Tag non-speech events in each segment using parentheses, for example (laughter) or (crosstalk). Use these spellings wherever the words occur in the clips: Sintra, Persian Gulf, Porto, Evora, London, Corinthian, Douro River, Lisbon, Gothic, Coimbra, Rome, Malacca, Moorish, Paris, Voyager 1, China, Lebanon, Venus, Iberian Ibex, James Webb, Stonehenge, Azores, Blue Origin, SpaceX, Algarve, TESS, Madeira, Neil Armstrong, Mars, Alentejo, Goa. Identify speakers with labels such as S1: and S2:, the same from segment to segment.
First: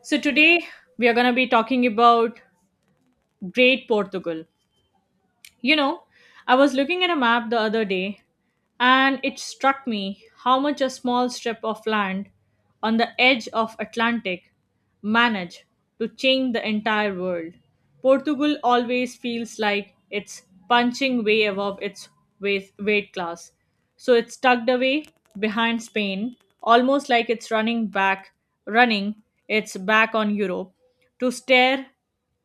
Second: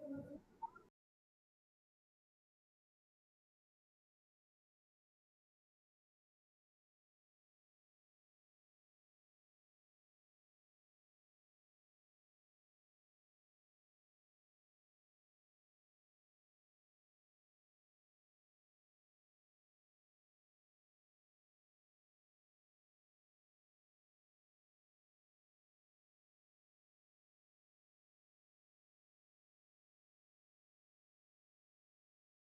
S1: So today we are going to be talking about Great Portugal. You know, I was looking at a map the other day and it struck me how much a small strip of land on the edge of Atlantic managed to change the entire world. Portugal always feels like it's punching way above its weight class. So it's tucked away behind Spain, almost like it's running its back on Europe to stare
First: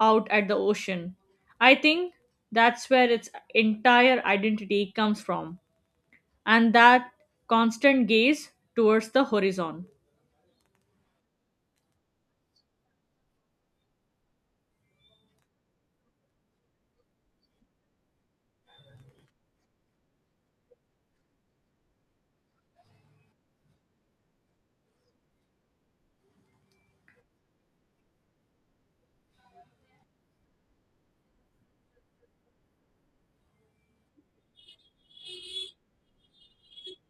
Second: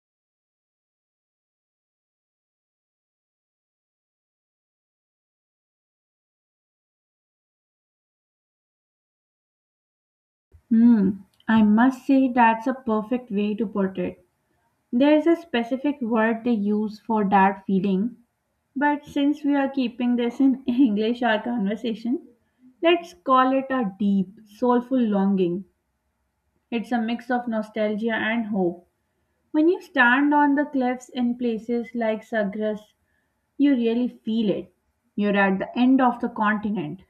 S1: out at the ocean. I think that's where its entire identity comes from and that constant gaze towards the horizon.
S2: Hmm, I must say that's a perfect way to put it. There's a specific word they use for that feeling, but since we are keeping this in (laughs) English, our conversation, let's call it a deep, soulful longing. It's a mix of nostalgia and hope. When you stand on the cliffs in places like Sagres, you really feel it. You're at the end of the continent.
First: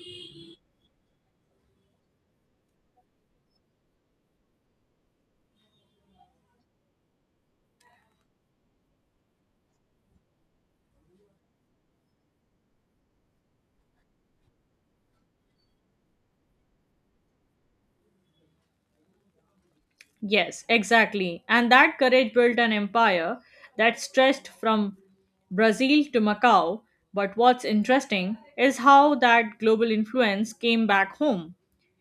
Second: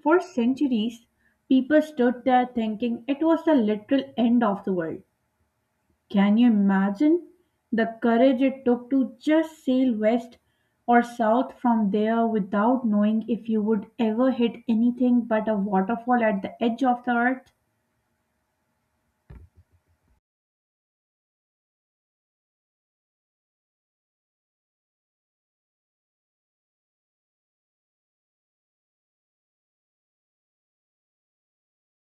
S2: For centuries, people stood there thinking it was the literal end of the world. Can you imagine the courage it took to just sail west or south from there without knowing if you would ever hit anything but a waterfall at the edge of the earth?
S1: Yes, exactly. And that courage built an empire that stretched from Brazil to Macau. But what's interesting is how that global influence came back home.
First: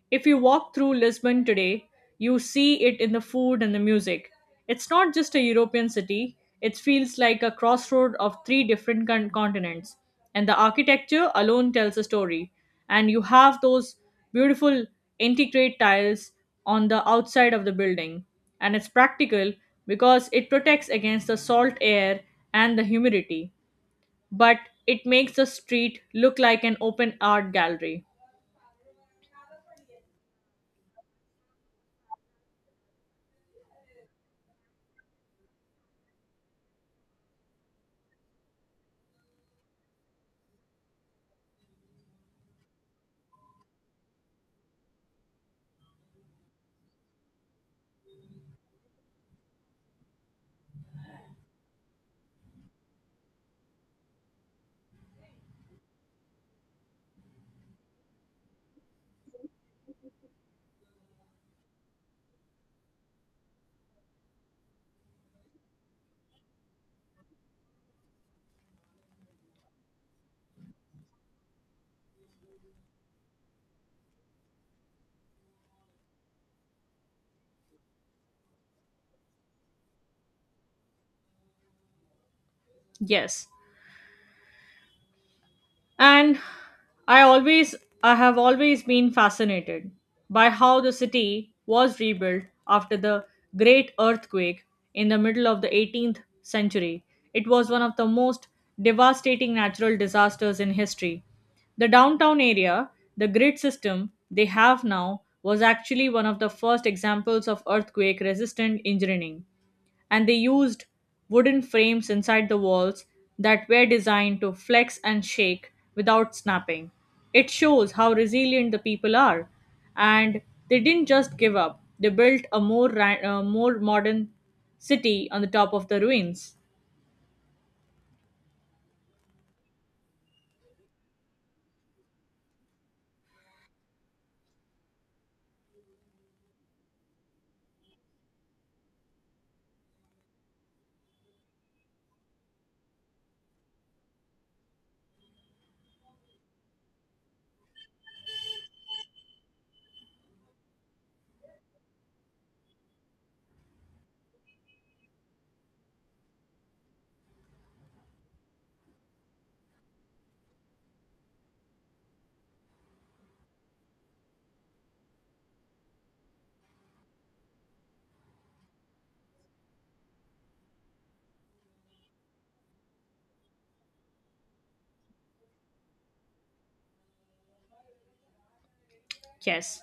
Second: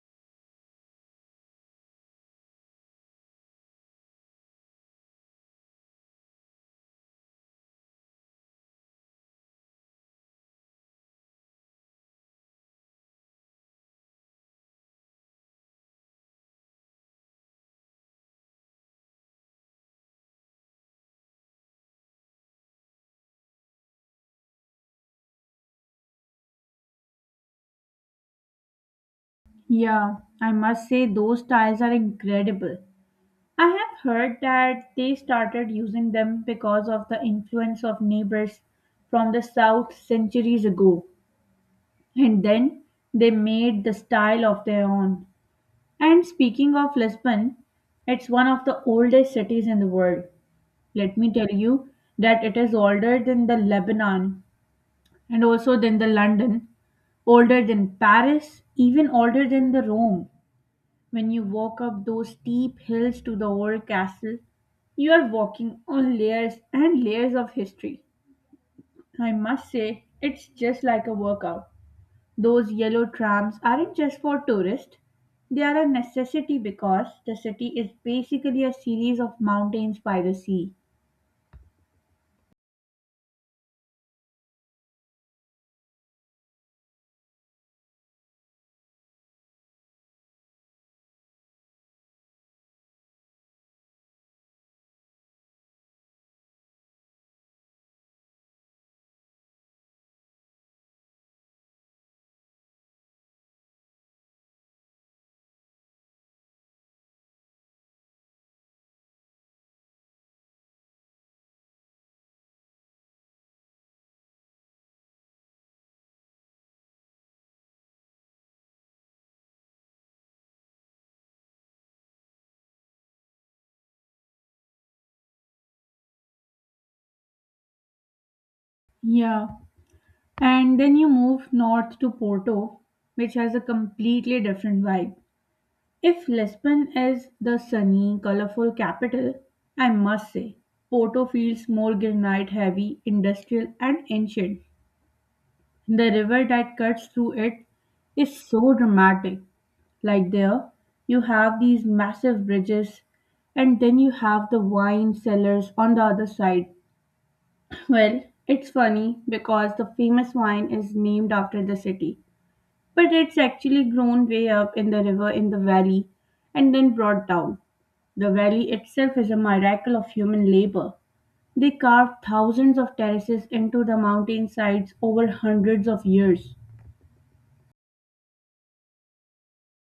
S1: If you walk through Lisbon today, you see it in the food and the music. It's not just a European city, it feels like a crossroad of three different continents. And the architecture alone tells a story. And you have those beautiful integrate tiles on the outside of the building. And it's practical because it protects against the salt air and the humidity. But it makes the street look like an open art gallery.
S2: Yeah, I must say those tiles are incredible. I have heard that they started using them because of the influence of neighbors from the south centuries ago, and then they made the style of their own. And speaking of Lisbon, it's one of the oldest cities in the world. Let me tell you that it is older than the Lebanon and also than the London, older than Paris, even older than the Rome. When you walk up those steep hills to the old castle, you are walking on layers and layers of history. I must say, it's just like a workout. Those yellow trams aren't just for tourists, they are a necessity because the city is basically a series of mountains by the sea.
S1: Yes, and i always I have always been fascinated by how the city was rebuilt after the great earthquake in the middle of the 18th century. It was one of the most devastating natural disasters in history. The downtown area, the grid system they have now, was actually one of the first examples of earthquake resistant engineering, and they used wooden frames inside the walls that were designed to flex and shake without snapping. It shows how resilient the people are, and they didn't just give up. They built a more modern city on the top of the ruins.
S2: Yeah, and then you move north to Porto, which has a completely different vibe. If Lisbon is the sunny, colorful capital, I must say, Porto feels more granite heavy, industrial, and ancient. The river that cuts through it is so dramatic. Like there, you have these massive bridges, and then you have the wine cellars on the other side. (clears throat) Well, it's funny because the famous wine is named after the city, but it's actually grown way up in the river in the valley and then brought down. The valley itself is a miracle of human labor. They carved thousands of terraces into the mountain sides over hundreds of years.
S1: Yes.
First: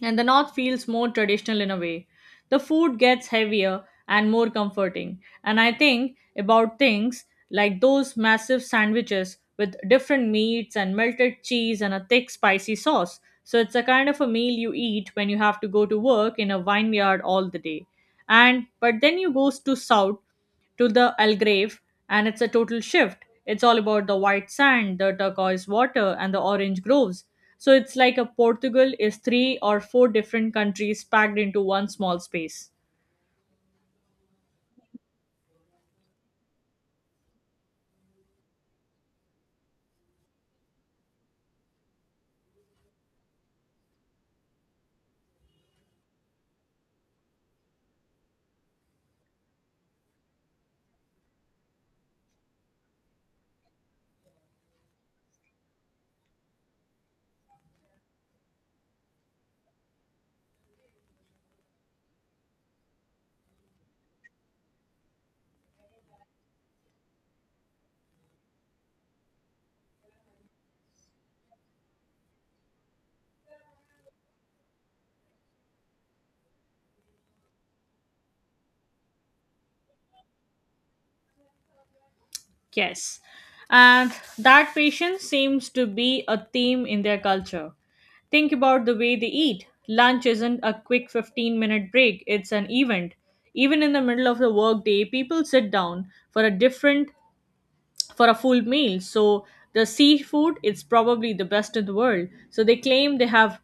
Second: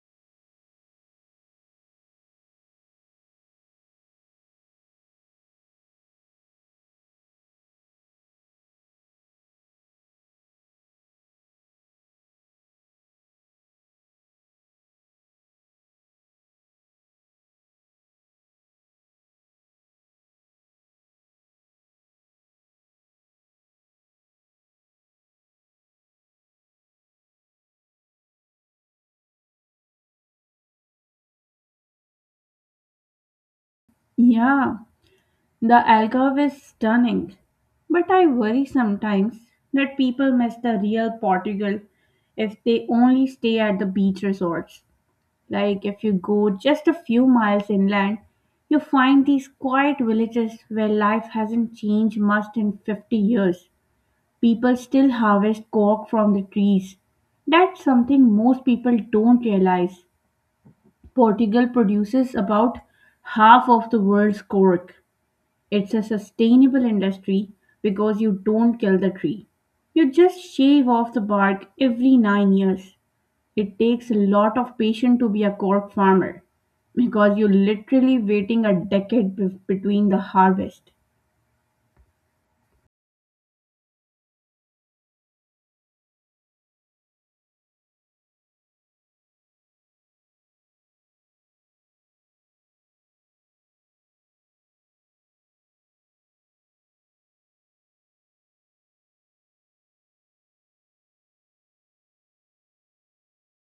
S1: And the north feels more traditional in a way. The food gets heavier and more comforting, and I think about things like those massive sandwiches with different meats and melted cheese and a thick spicy sauce. So it's a kind of a meal you eat when you have to go to work in a vineyard all the day. And but then you go to south to the Algrave, and it's a total shift. It's all about the white sand, the turquoise water, and the orange groves. So it's like a Portugal is three or four different countries packed into one small space.
S2: Yeah, the algarve is stunning, but I worry sometimes that people miss the real Portugal if they only stay at the beach resorts. Like if you go just a few miles inland, you find these quiet villages where life hasn't changed much in 50 years. People still harvest cork from the trees. That's something most people don't realize. Portugal produces about half of the world's cork. It's a sustainable industry because you don't kill the tree. You just shave off the bark every 9 years. It takes a lot of patience to be a cork farmer because you're literally waiting a decade between the harvest.
S1: Yes. And that patience seems to be a theme in their culture. Think about the way they eat. Lunch isn't a quick 15-minute break, it's an event. Even in the middle of the workday, people sit down for a different for a full meal. So the seafood it's probably the best in the world. So they claim they have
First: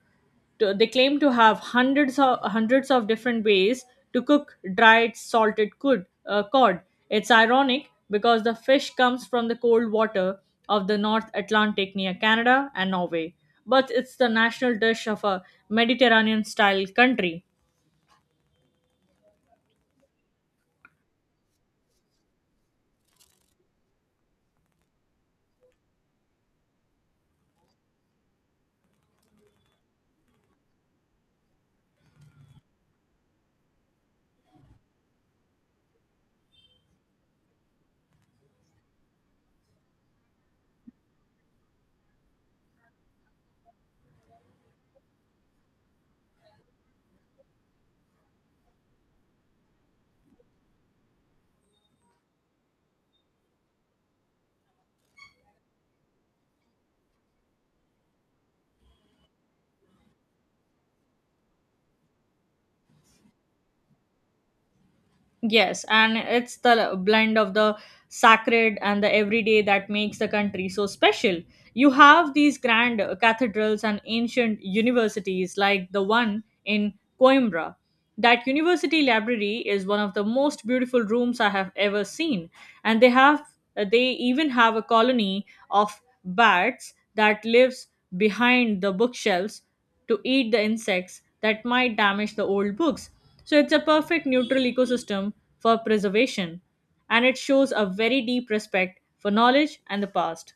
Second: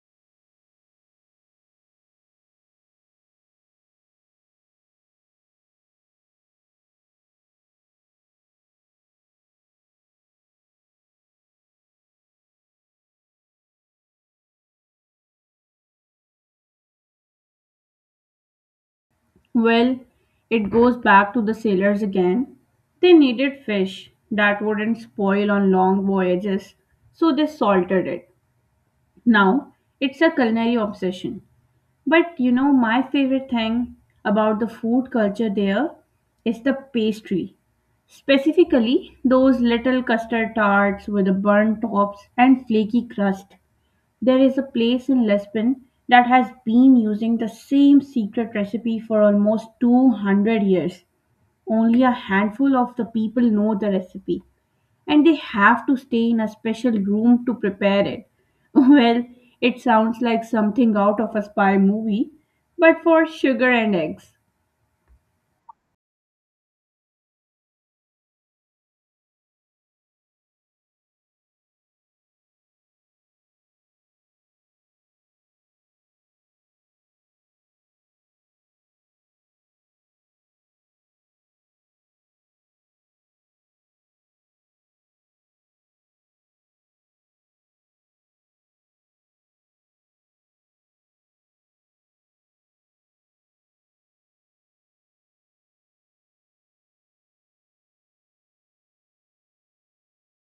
S1: to, they claim to have hundreds of different ways to cook dried salted cod. Cod. It's ironic because the fish comes from the cold water of the North Atlantic near Canada and Norway, but it's the national dish of a Mediterranean style country.
S2: Well, it goes back to the sailors again. They needed fish that wouldn't spoil on long voyages, so they salted it. Now, it's a culinary obsession. But you know, my favorite thing about the food culture there is the pastry. Specifically, those little custard tarts with the burnt tops and flaky crust. There is a place in Lisbon that has been using the same secret recipe for almost 200 years. Only a handful of the people know the recipe and they have to stay in a special room to prepare it. (laughs) Well, it sounds like something out of a spy movie, but for sugar and eggs.
S1: Yes, and it's the blend of the sacred and the everyday that makes the country so special. You have these grand cathedrals and ancient universities like the one in Coimbra. That university library is one of the most beautiful rooms I have ever seen, and they even have a colony of bats that lives behind the bookshelves to eat the insects that might damage the old books. So it's a perfect neutral ecosystem for preservation, and it shows a very deep respect for knowledge and the past.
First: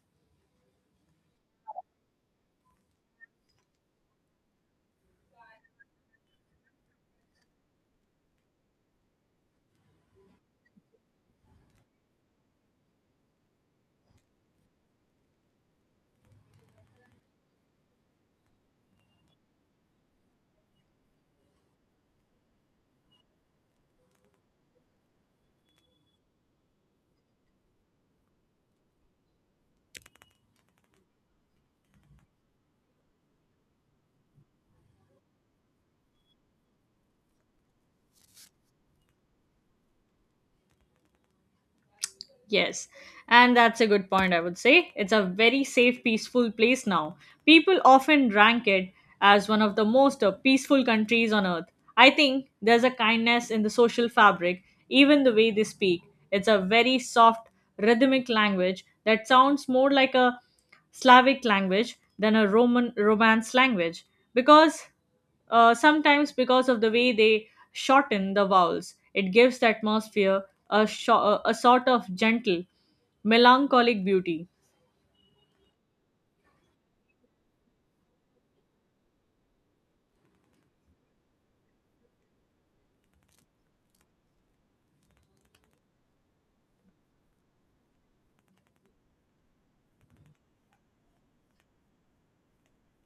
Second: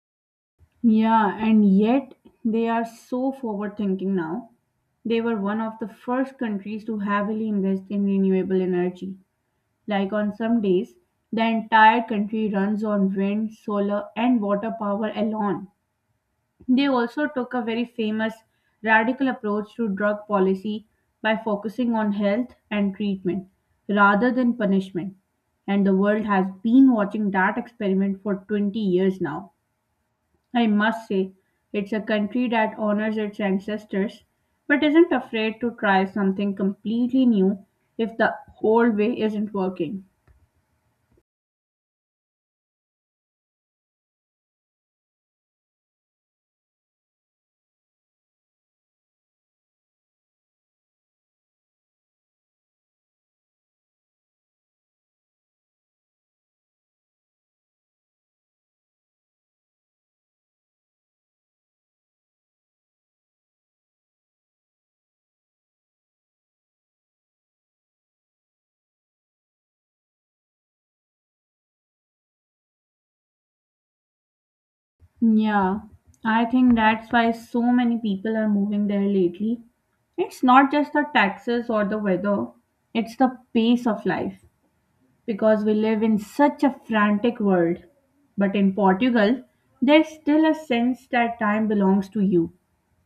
S2: Yeah, and yet they are so forward thinking now. They were one of the first countries to heavily invest in renewable energy. Like on some days, the entire country runs on wind, solar, and water power alone. They also took a very famous radical approach to drug policy by focusing on health and treatment rather than punishment. And the world has been watching that experiment for 20 years now. I must say, it's a country that honors its ancestors but isn't afraid to try something completely new if the old way isn't working.
S1: Yes, and that's a good point, I would say. It's a very safe, peaceful place now. People often rank it as one of the most peaceful countries on earth. I think there's a kindness in the social fabric, even the way they speak. It's a very soft, rhythmic language that sounds more like a Slavic language than a Roman Romance language because sometimes because of the way they shorten the vowels. It gives the atmosphere a, sho- a sort of gentle, melancholic beauty.
S2: Yeah, I think that's why so many people are moving there lately. It's not just the taxes or the weather, it's the pace of life because we live in such a frantic world. But in Portugal, there's still a sense that time belongs to you.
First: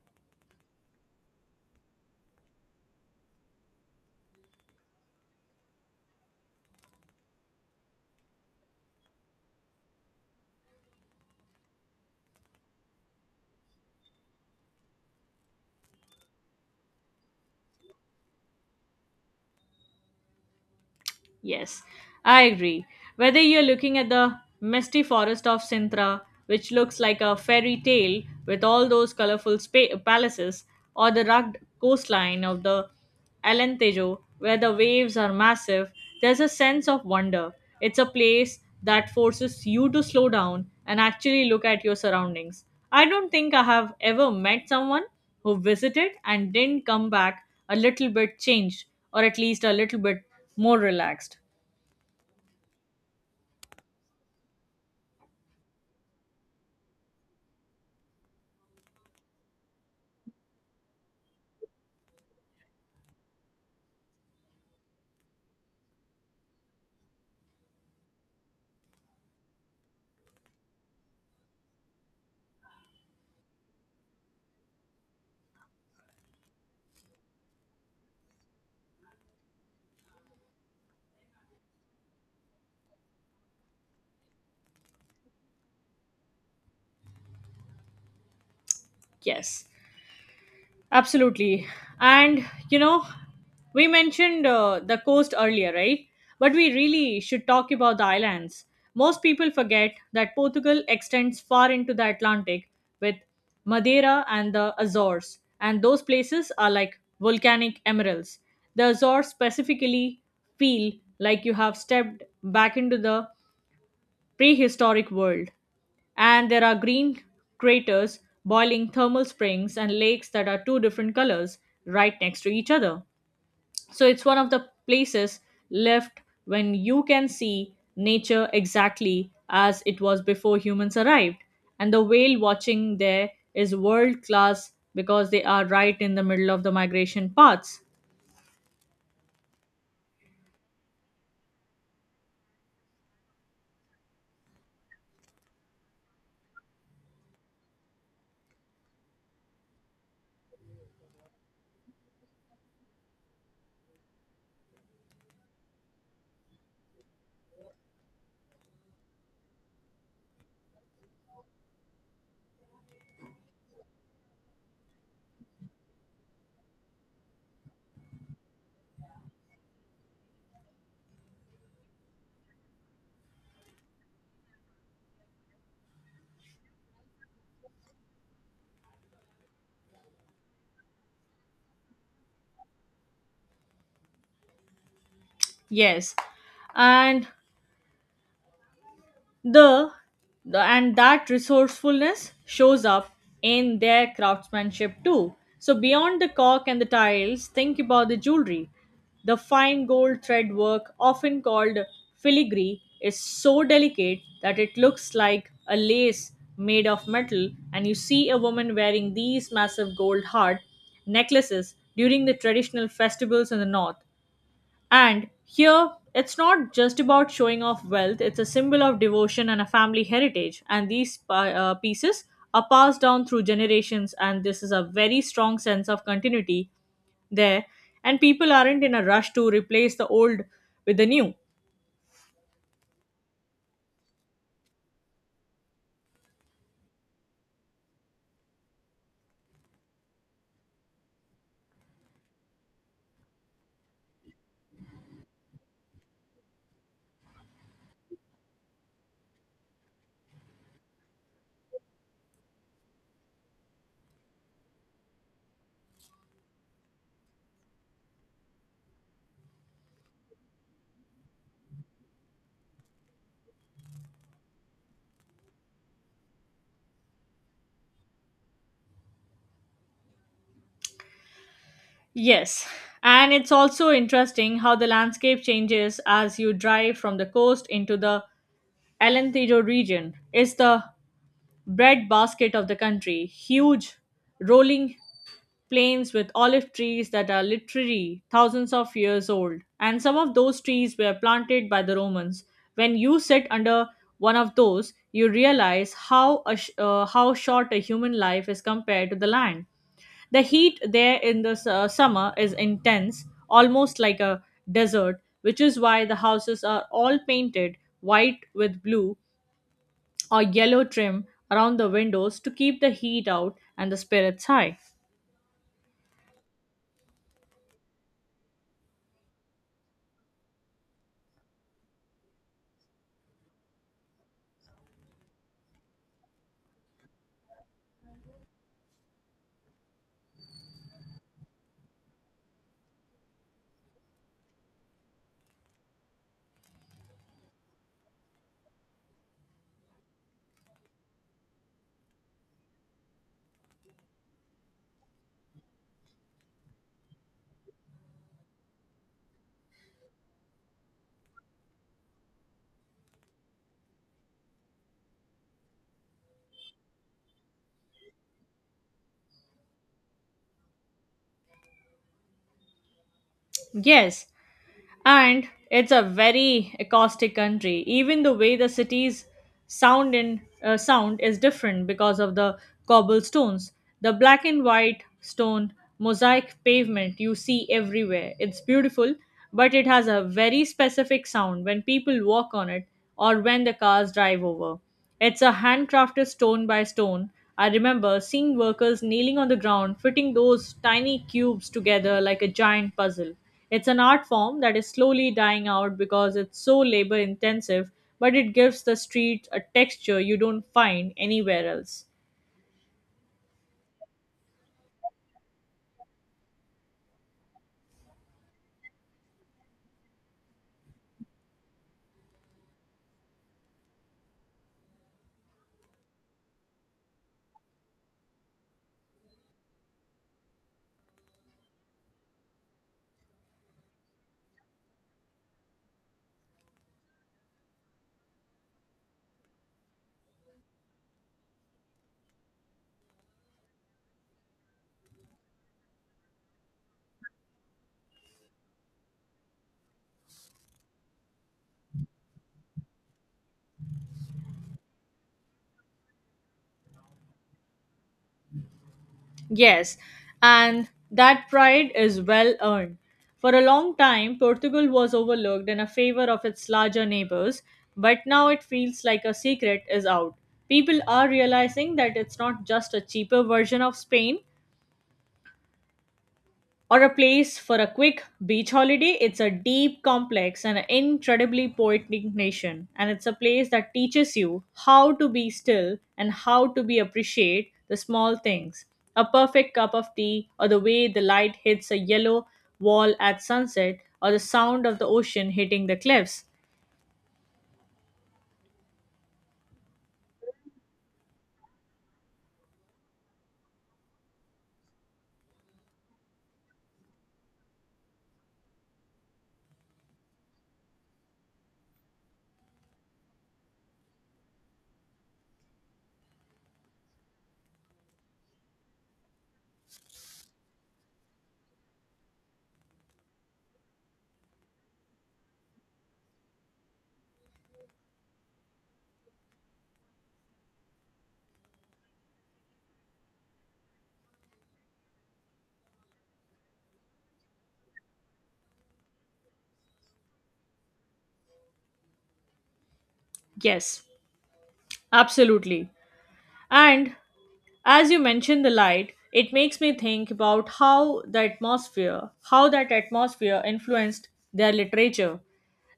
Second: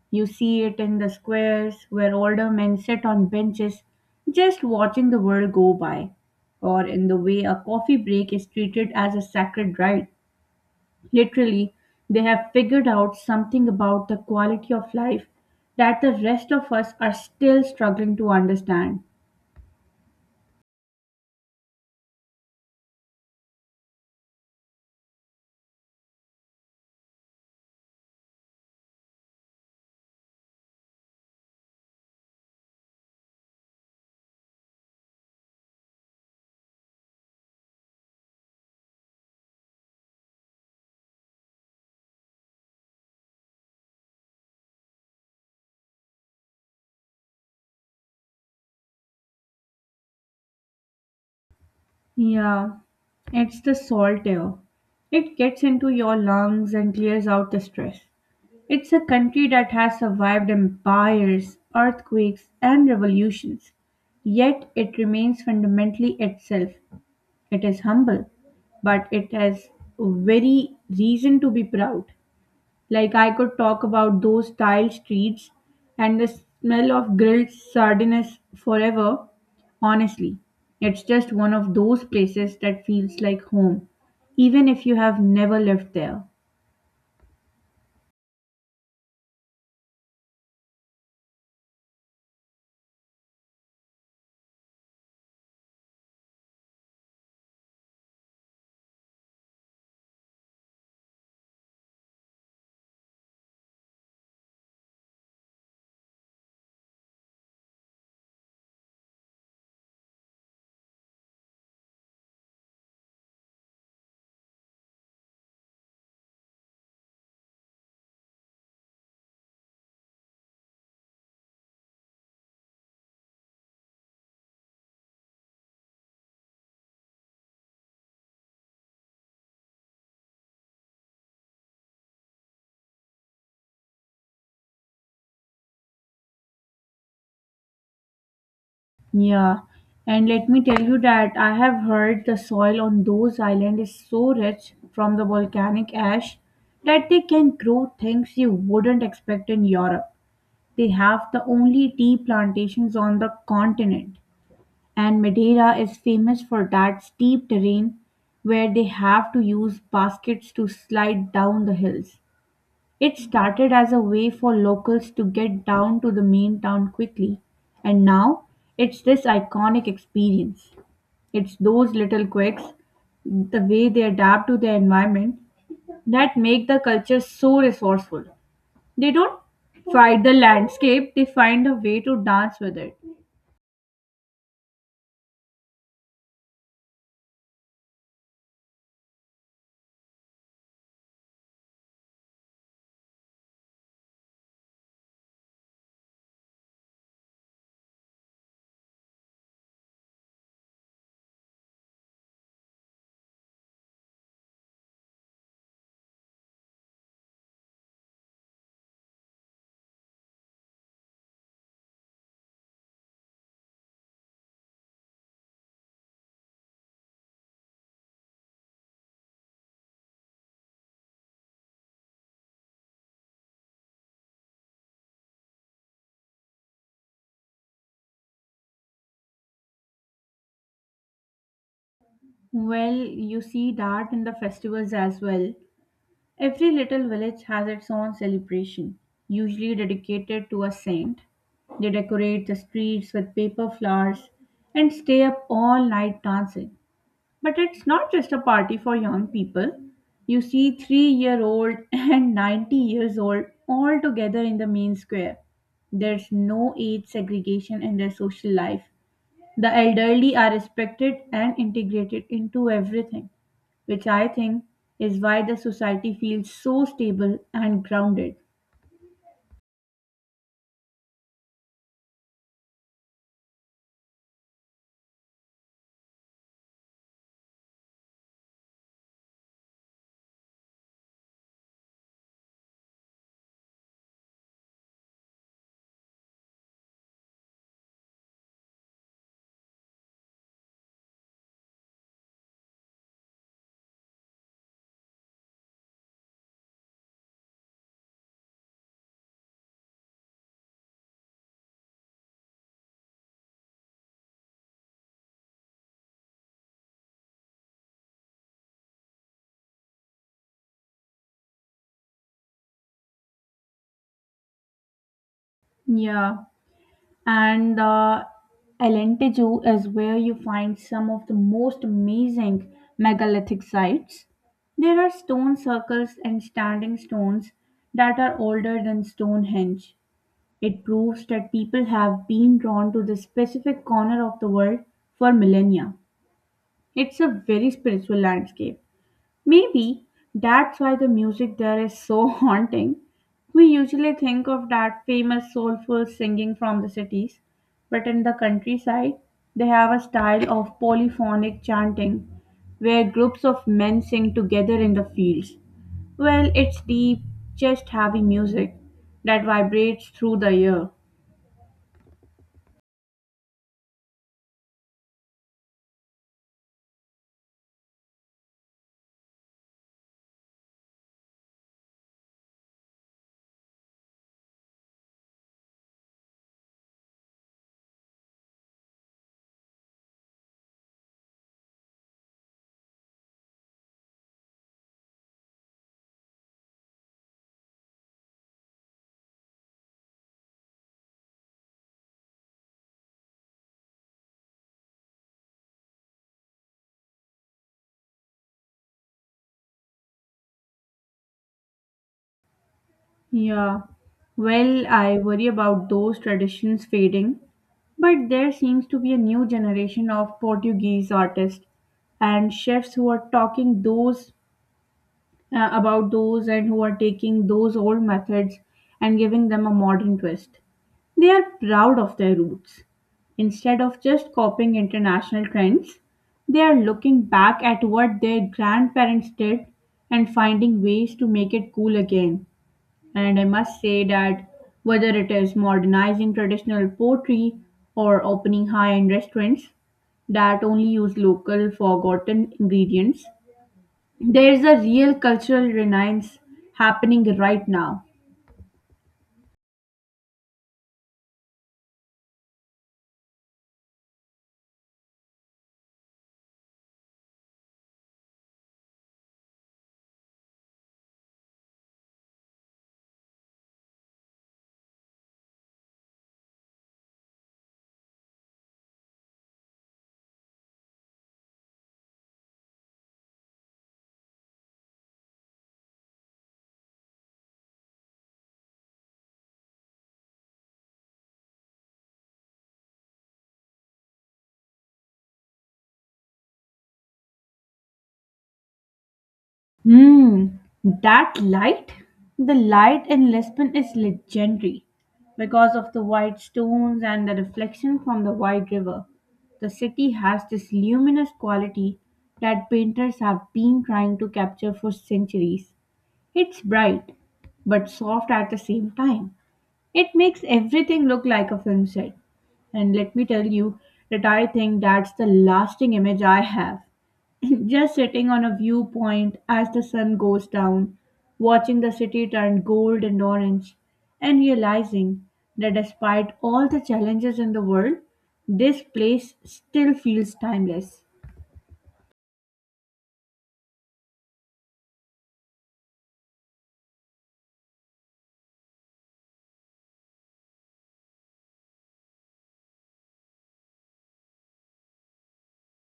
S2: You see it in the squares where older men sit on benches just watching the world go by, or in the way a coffee break is treated as a sacred right. Literally, they have figured out something about the quality of life that the rest of us are still struggling to understand.
S1: Yes, I agree. Whether you're looking at the misty forest of Sintra, which looks like a fairy tale with all those colorful palaces, or the rugged coastline of the Alentejo, where the waves are massive, there's a sense of wonder. It's a place that forces you to slow down and actually look at your surroundings. I don't think I have ever met someone who visited and didn't come back a little bit changed, or at least a little bit more relaxed.
S2: Yeah, it's the salt air. It gets into your lungs and clears out the stress. It's a country that has survived empires, earthquakes, and revolutions, yet it remains fundamentally itself. It is humble, but it has very reason to be proud. Like I could talk about those tile streets and the smell of grilled sardines forever. Honestly, it's just one of those places that feels like home, even if you have never lived there.
S1: Yes, absolutely. And you know, we mentioned the coast earlier, right? But we really should talk about the islands. Most people forget that Portugal extends far into the Atlantic with Madeira and the Azores, and those places are like volcanic emeralds. The Azores specifically feel like you have stepped back into the prehistoric world, and there are green craters, boiling thermal springs, and lakes that are two different colors right next to each other. So it's one of the places left when you can see nature exactly as it was before humans arrived. And the whale watching there is world class because they are right in the middle of the migration paths.
S2: Yeah, and let me tell you that I have heard the soil on those islands is so rich from the volcanic ash that they can grow things you wouldn't expect in Europe. They have the only tea plantations on the continent, and Madeira is famous for that steep terrain where they have to use baskets to slide down the hills. It started as a way for locals to get down to the main town quickly, and now it's this iconic experience. It's those little quirks, the way they adapt to their environment, that make the culture so resourceful. They don't fight the landscape, they find a way to dance with it.
S1: Yes. And the, the and that resourcefulness shows up in their craftsmanship too. So beyond the cork and the tiles, think about the jewelry. The fine gold thread work often called filigree is so delicate that it looks like a lace made of metal, and you see a woman wearing these massive gold heart necklaces during the traditional festivals in the north. And here, it's not just about showing off wealth, it's a symbol of devotion and a family heritage. And these pieces are passed down through generations, and this is a very strong sense of continuity there. And people aren't in a rush to replace the old with the new.
S2: Well, you see that in the festivals as well. Every little village has its own celebration, usually dedicated to a saint. They decorate the streets with paper flowers and stay up all night dancing. But it's not just a party for young people. You see 3-year-old (laughs) and 90 years old all together in the main square. There's no age segregation in their social life. The elderly are respected and integrated into everything, which I think is why the society feels so stable and grounded.
S1: Yes. And it's also interesting how the landscape changes as you drive from the coast into the Alentejo region. It's the breadbasket of the country. Huge rolling plains with olive trees that are literally thousands of years old. And some of those trees were planted by the Romans. When you sit under one of those, you realize how short a human life is compared to the land. The heat there in the summer is intense, almost like a desert, which is why the houses are all painted white with blue or yellow trim around the windows to keep the heat out and the spirits high.
S2: Yeah, and Alentejo is where you find some of the most amazing megalithic sites. There are stone circles and standing stones that are older than Stonehenge. It proves that people have been drawn to this specific corner of the world for millennia. It's a very spiritual landscape. Maybe that's why the music there is so (laughs) haunting. We usually think of that famous soulful singing from the cities, but in the countryside, they have a style of polyphonic chanting where groups of men sing together in the fields. Well, it's deep, chest heavy music that vibrates through the ear.
S1: Yes, and it's a very acoustic country. Even the way the city's sound is different because of the cobblestones, the black and white stone mosaic pavement you see everywhere. It's beautiful, but it has a very specific sound when people walk on it or when the cars drive over. It's a handcrafted stone by stone. I remember seeing workers kneeling on the ground, fitting those tiny cubes together like a giant puzzle. It's an art form that is slowly dying out because it's so labor intensive, but it gives the street a texture you don't find anywhere else.
S2: Yeah. Well, I worry about those traditions fading, but there seems to be a new generation of Portuguese artists and chefs who are talking those about those and who are taking those old methods and giving them a modern twist. They are proud of their roots. Instead of just copying international trends, they are looking back at what their grandparents did and finding ways to make it cool again. And I must say that whether it is modernizing traditional poetry or opening high end restaurants that only use local forgotten ingredients, there is a real cultural renaissance happening right now.
S1: Yes, and that pride is well earned. For a long time, Portugal was overlooked in a favor of its larger neighbors, but now it feels like a secret is out. People are realizing that it's not just a cheaper version of Spain, or a place for a quick beach holiday. It's a deep, complex, and incredibly poetic nation. And it's a place that teaches you how to be still and how to be appreciate the small things. A perfect cup of tea, or the way the light hits a yellow wall at sunset, or the sound of the ocean hitting the cliffs.
S2: Hmm, that light? The light in Lisbon is legendary because of the white stones and the reflection from the wide river. The city has this luminous quality that painters have been trying to capture for centuries. It's bright, but soft at the same time. It makes everything look like a film set. And let me tell you that I think that's the lasting image I have. (laughs) Just sitting on a viewpoint as the sun goes down, watching the city turn gold and orange, and realizing that despite all the challenges in the world, this place still feels timeless.
S1: Yes, absolutely. And as you mentioned the light, it makes me think about how the atmosphere how that atmosphere influenced their literature.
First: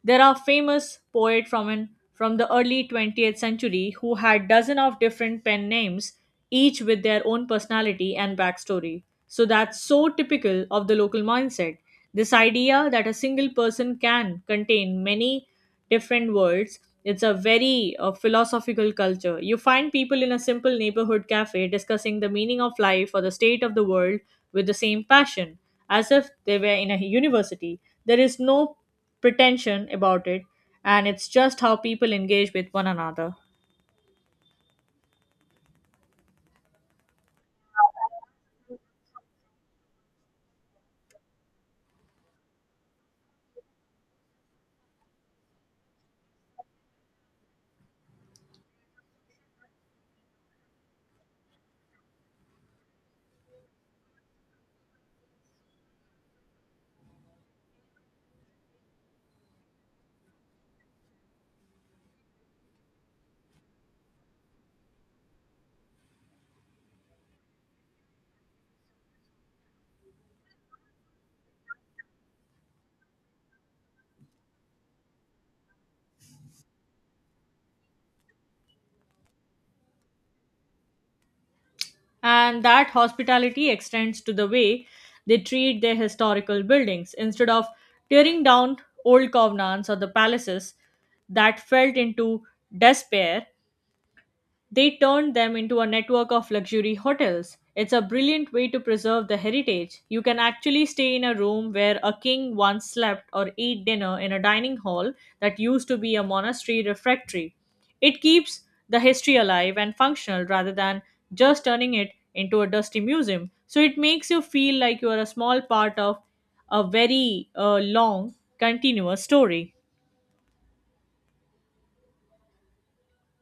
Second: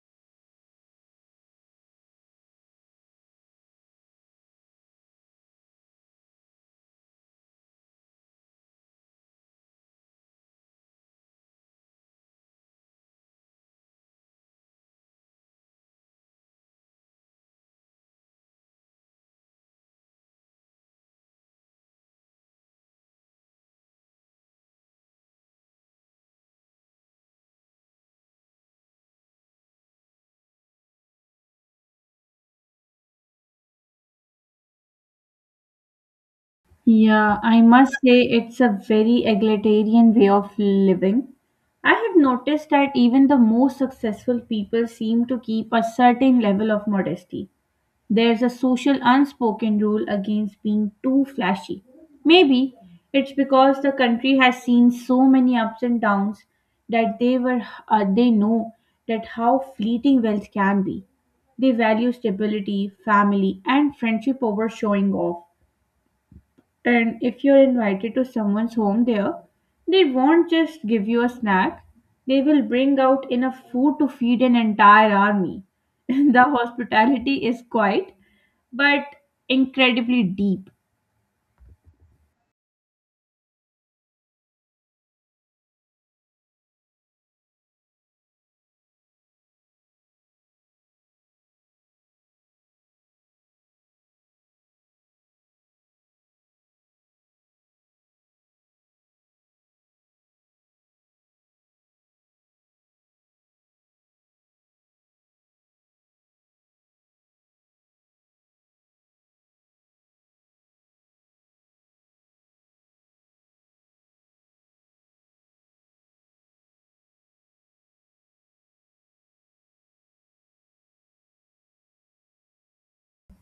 S1: There are famous poet from the early 20th century who had dozen of different pen names, each with their own personality and backstory. So that's so typical of the local mindset. This idea that a single person can contain many different worlds. It's a very philosophical culture. You find people in a simple neighborhood cafe discussing the meaning of life or the state of the world with the same passion, as if they were in a university. There is no pretension about it, and it's just how people engage with one another.
S2: Yeah, I must say it's a very egalitarian way of living. I have noticed that even the most successful people seem to keep a certain level of modesty. There's a social unspoken rule against being too flashy. Maybe it's because the country has seen so many ups and downs that they know that how fleeting wealth can be. They value stability, family, and friendship over showing off. And if you're invited to someone's home there, they won't just give you a snack. They will bring out enough food to feed an entire army. (laughs) The hospitality is quiet but incredibly deep.
S1: And that hospitality extends to the way they treat their historical buildings. Instead of tearing down old covenants or the palaces that felt into despair, they turned them into a network of luxury hotels. It's a brilliant way to preserve the heritage. You can actually stay in a room where a king once slept or eat dinner in a dining hall that used to be a monastery refectory. It keeps the history alive and functional rather than just turning it into a dusty museum. So it makes you feel like you are a small part of a very long, continuous story.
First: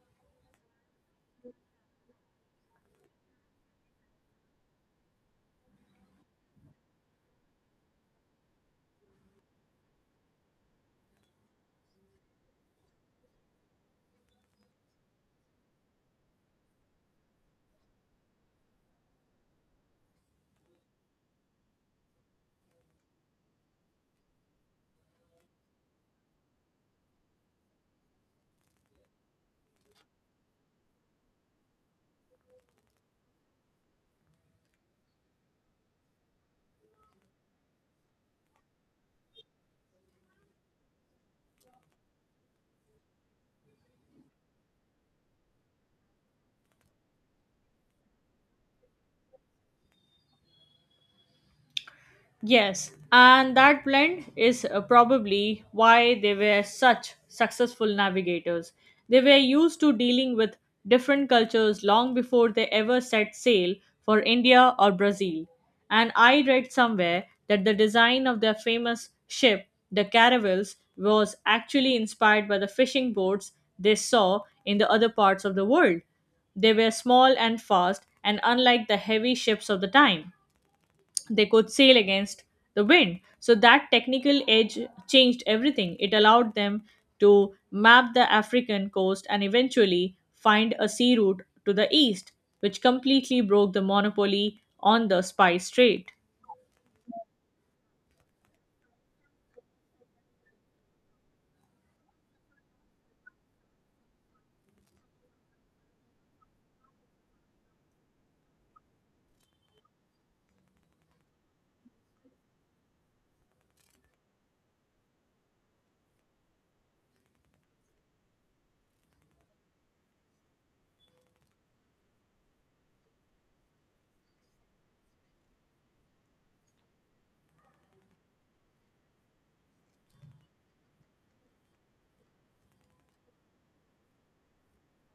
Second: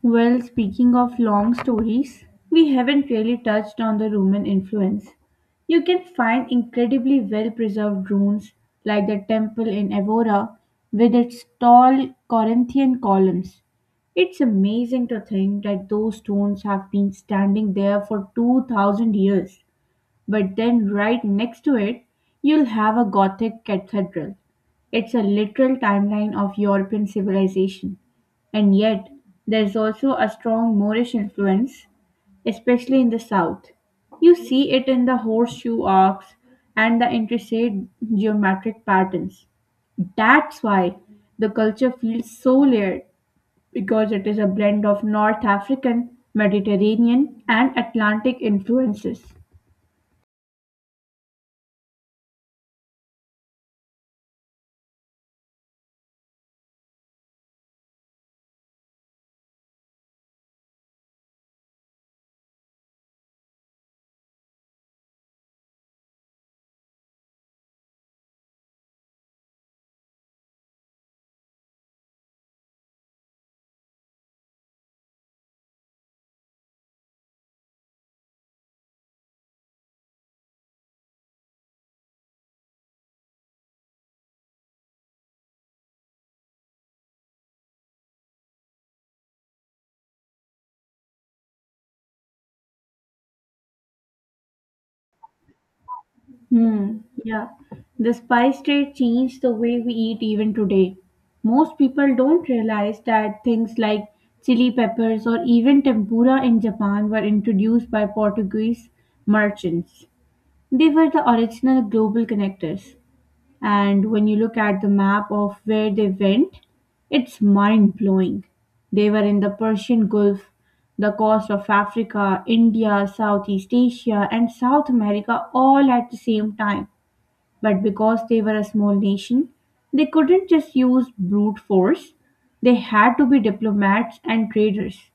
S2: Well, speaking of long stories, we haven't really touched on the Roman influence. You can find incredibly well preserved ruins like the temple in Evora with its tall Corinthian columns. It's amazing to think that those stones have been standing there for 2000 years. But then right next to it, you'll have a Gothic cathedral. It's a literal timeline of European civilization. And yet, there's also a strong Moorish influence, especially in the south. You see it in the horseshoe arcs and the intricate geometric patterns. That's why the culture feels so layered because it is a blend of North African, Mediterranean, and Atlantic influences.
S1: Yes, and that blend is probably why they were such successful navigators. They were used to dealing with different cultures long before they ever set sail for India or Brazil. And I read somewhere that the design of their famous ship, the caravels, was actually inspired by the fishing boats they saw in the other parts of the world. They were small and fast, and unlike the heavy ships of the time they could sail against the wind. So that technical edge changed everything. It allowed them to map the African coast and eventually find a sea route to the east, which completely broke the monopoly on the spice trade.
S2: Hmm, yeah. The spice trade changed the way we eat even today. Most people don't realize that things like chili peppers or even tempura in Japan were introduced by Portuguese merchants. They were the original global connectors. And when you look at the map of where they went, it's mind blowing. They were in the Persian Gulf, the coast of Africa, India, Southeast Asia, and South America all at the same time. But because they were a small nation, they couldn't just use brute force. They had to be diplomats and traders.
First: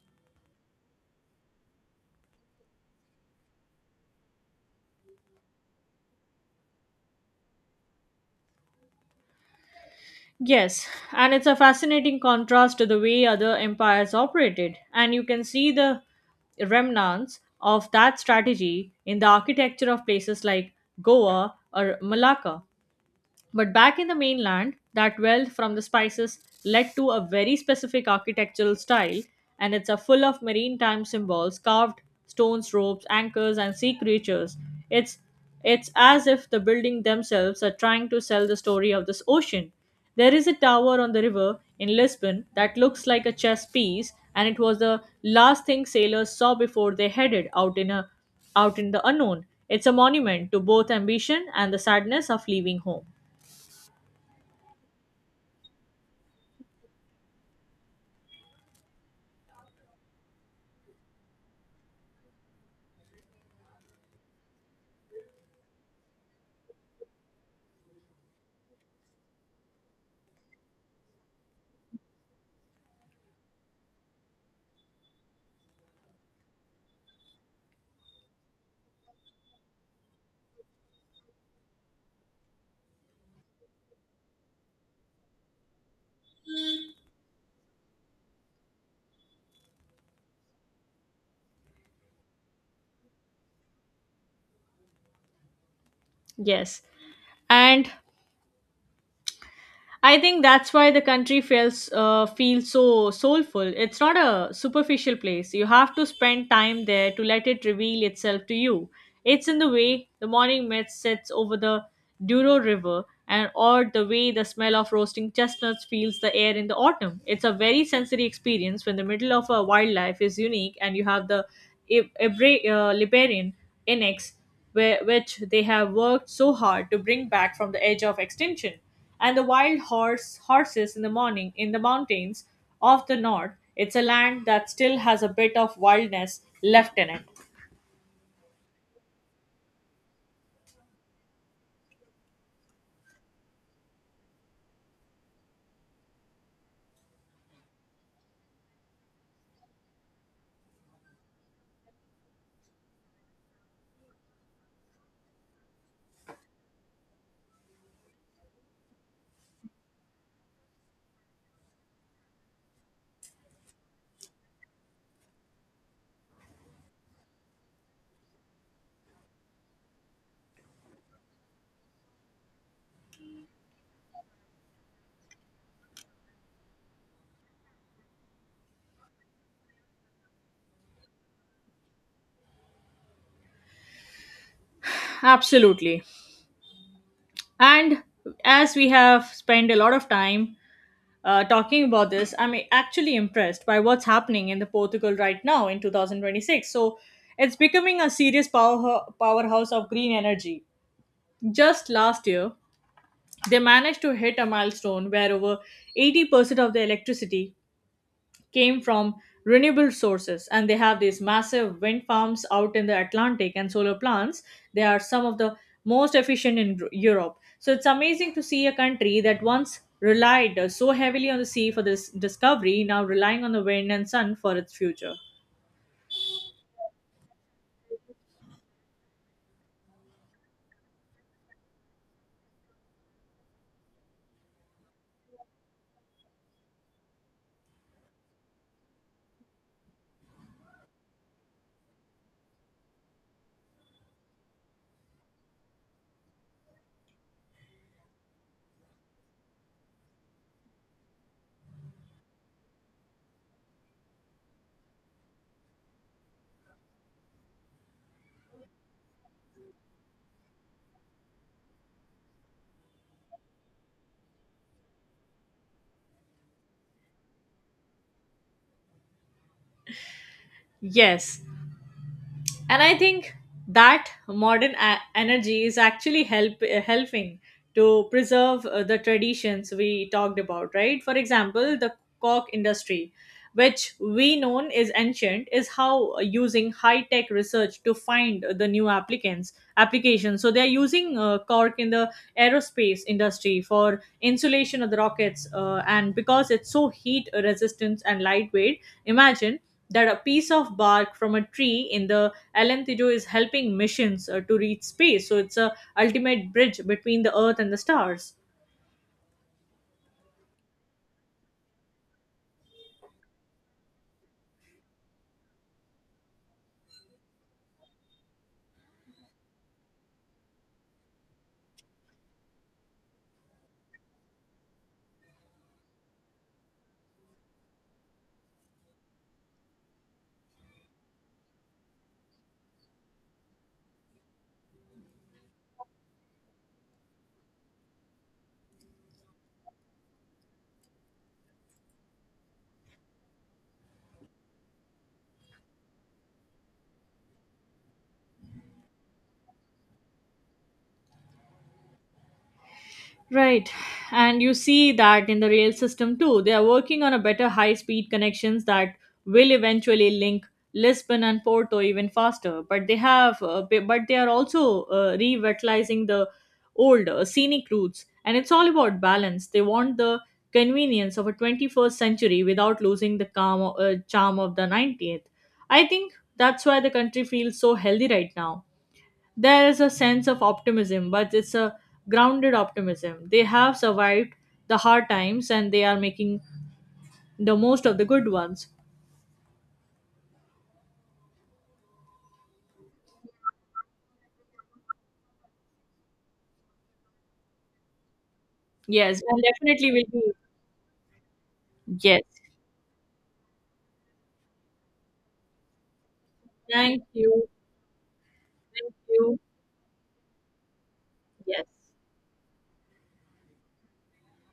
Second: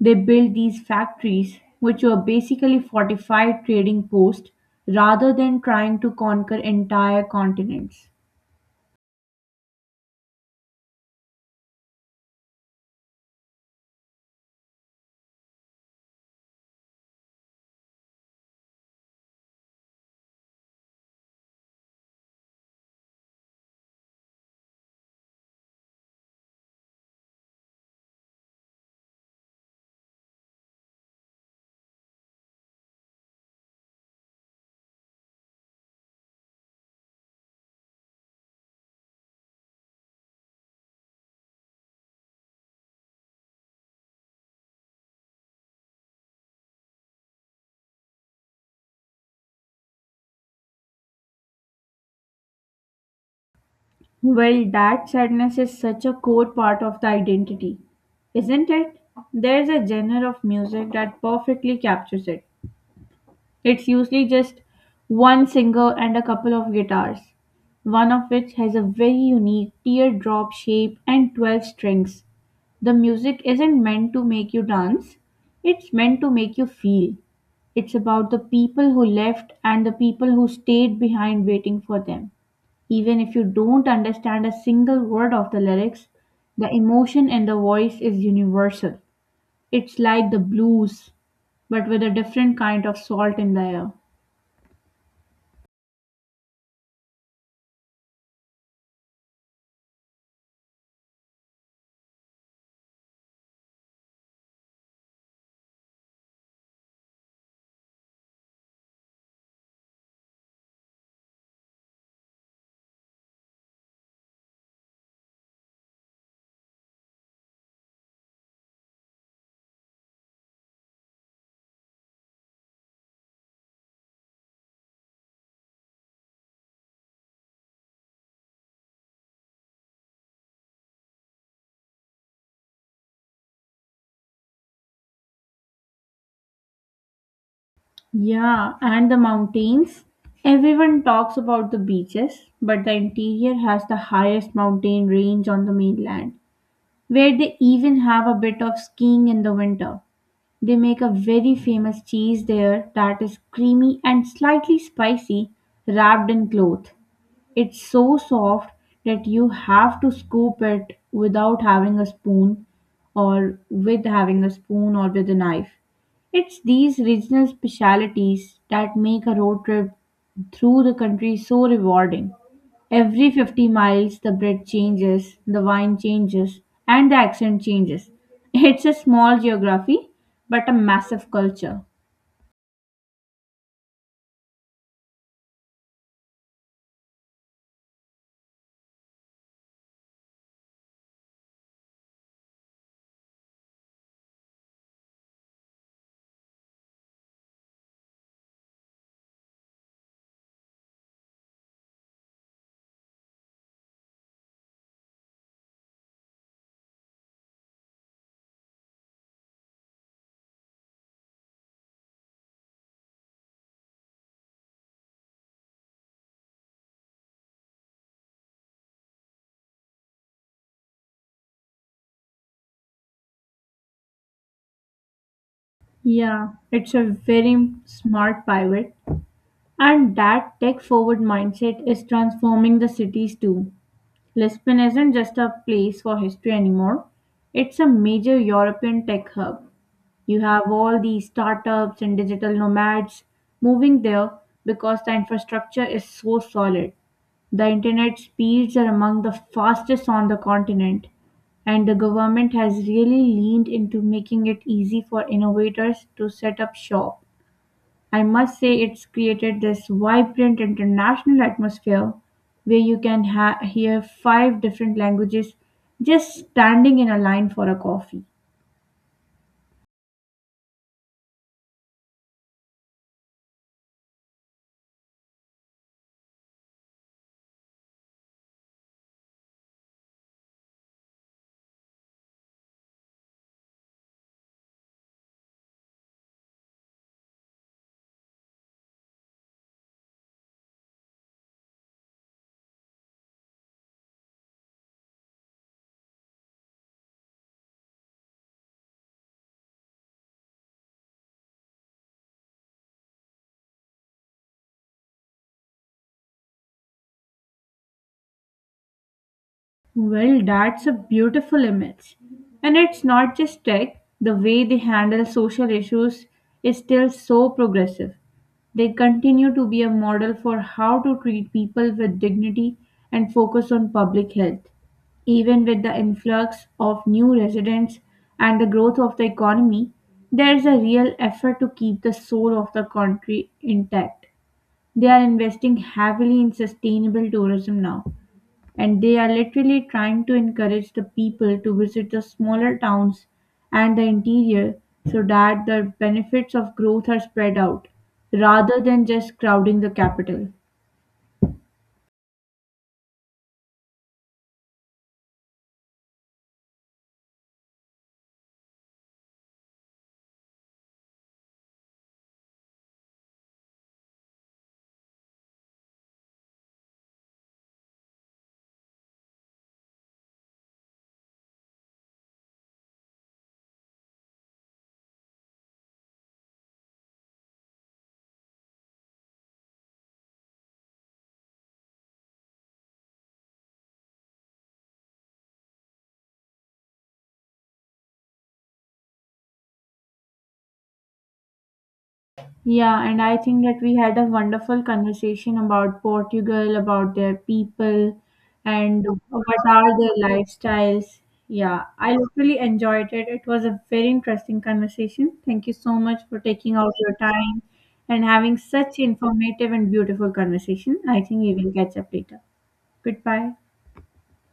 S2: They built these factories, which were basically fortified trading posts, rather than trying to conquer entire continents.
S1: Yes, and it's a fascinating contrast to the way other empires operated, and you can see the remnants of that strategy in the architecture of places like Goa or Malacca. But back in the mainland, that wealth from the spices led to a very specific architectural style, and it's a full of maritime symbols, carved stones, ropes, anchors, and sea creatures. It's it's as if the building themselves are trying to sell the story of this ocean. There is a tower on the river in Lisbon that looks like a chess piece, and it was the last thing sailors saw before they headed out in the unknown. It's a monument to both ambition and the sadness of leaving home.
S2: Well, that sadness is such a core part of the identity, isn't it? There's a genre of music that perfectly captures it. It's usually just one singer and a couple of guitars, one of which has a very unique teardrop shape and 12 strings. The music isn't meant to make you dance, it's meant to make you feel. It's about the people who left and the people who stayed behind waiting for them. Even if you don't understand a single word of the lyrics, the emotion in the voice is universal. It's like the blues, but with a different kind of salt in the air.
S1: Yes. And I think that's why the country feels so soulful. It's not a superficial place. You have to spend time there to let it reveal itself to you. It's in the way the morning mist sets over the Douro River and or the way the smell of roasting chestnuts fills the air in the autumn. It's a very sensory experience when the middle of a wildlife is unique and you have the Liberian Inex where, which they have worked so hard to bring back from the edge of extinction, and the wild horses in the morning in the mountains of the north. It's a land that still has a bit of wildness left in it.
S2: Yeah, and the mountains. Everyone talks about the beaches, but the interior has the highest mountain range on the mainland, where they even have a bit of skiing in the winter. They make a very famous cheese there that is creamy and slightly spicy, wrapped in cloth. It's so soft that you have to scoop it without having a spoon or with having a spoon or with a knife. It's these regional specialities that make a road trip through the country so rewarding. Every 50 miles, the bread changes, the wine changes, and the accent changes. (laughs) It's a small geography, but a massive culture.
S1: Absolutely. And as we have spent a lot of time talking about this, I'm actually impressed by what's happening in the Portugal right now in 2026. So it's becoming a serious powerhouse of green energy. Just last year, they managed to hit a milestone where over 80% of the electricity came from renewable sources, and they have these massive wind farms out in the Atlantic and solar plants. They are some of the most efficient in Europe. So it's amazing to see a country that once relied so heavily on the sea for this discovery now relying on the wind and sun for its future.
S2: Yeah, it's a very smart pivot. And that tech forward mindset is transforming the cities too. Lisbon isn't just a place for history anymore, it's a major European tech hub. You have all these startups and digital nomads moving there because the infrastructure is so solid. The internet speeds are among the fastest on the continent, and the government has really leaned into making it easy for innovators to set up shop. I must say it's created this vibrant international atmosphere where you can hear five different languages just standing in a line for a coffee.
S1: Yes, and I think that modern energy is actually helping to preserve the traditions we talked about right for example the cork industry which we known is ancient is how using high tech research to find the new applicants applications so they are using cork in the aerospace industry for insulation of the rockets and because it's so heat resistant and lightweight imagine that a piece of bark from a tree in the Alentijo is helping missions to reach space. So it's a ultimate bridge between the Earth and the stars.
S2: Well, that's a beautiful image. And it's not just tech, the way they handle social issues is still so progressive. They continue to be a model for how to treat people with dignity and focus on public health. Even with the influx of new residents and the growth of the economy, there is a real effort to keep the soul of the country intact. They are investing heavily in sustainable tourism now and they are literally trying to encourage the people to visit the smaller towns and the interior so that the benefits of growth are spread out rather than just crowding the capital.
S1: Right. And you see that in the rail system too. They are working on a better high speed connections that will eventually link Lisbon and Porto even faster. But they have but they are also revitalizing the old scenic routes and it's all about balance. They want the convenience of a 21st century without losing the calm, charm of the 90th. I think that's why the country feels so healthy right now there is a sense of optimism, but it's a grounded optimism. They have survived the hard times and they are making the most of the good ones.
S2: Yeah, and I think that we had a wonderful conversation about Portugal, about their people, and
S1: Yes, and
S2: what
S1: definitely
S2: are
S1: will
S2: their
S1: be.
S2: lifestyles. Yeah, I
S1: Yes.
S2: literally enjoyed it. It was a very interesting conversation. Thank you so much for taking out
S1: Thank
S2: your
S1: you.
S2: time and having
S1: Thank
S2: such
S1: you.
S2: informative and beautiful conversation. I think we
S1: Yes.
S2: will catch up later. Goodbye.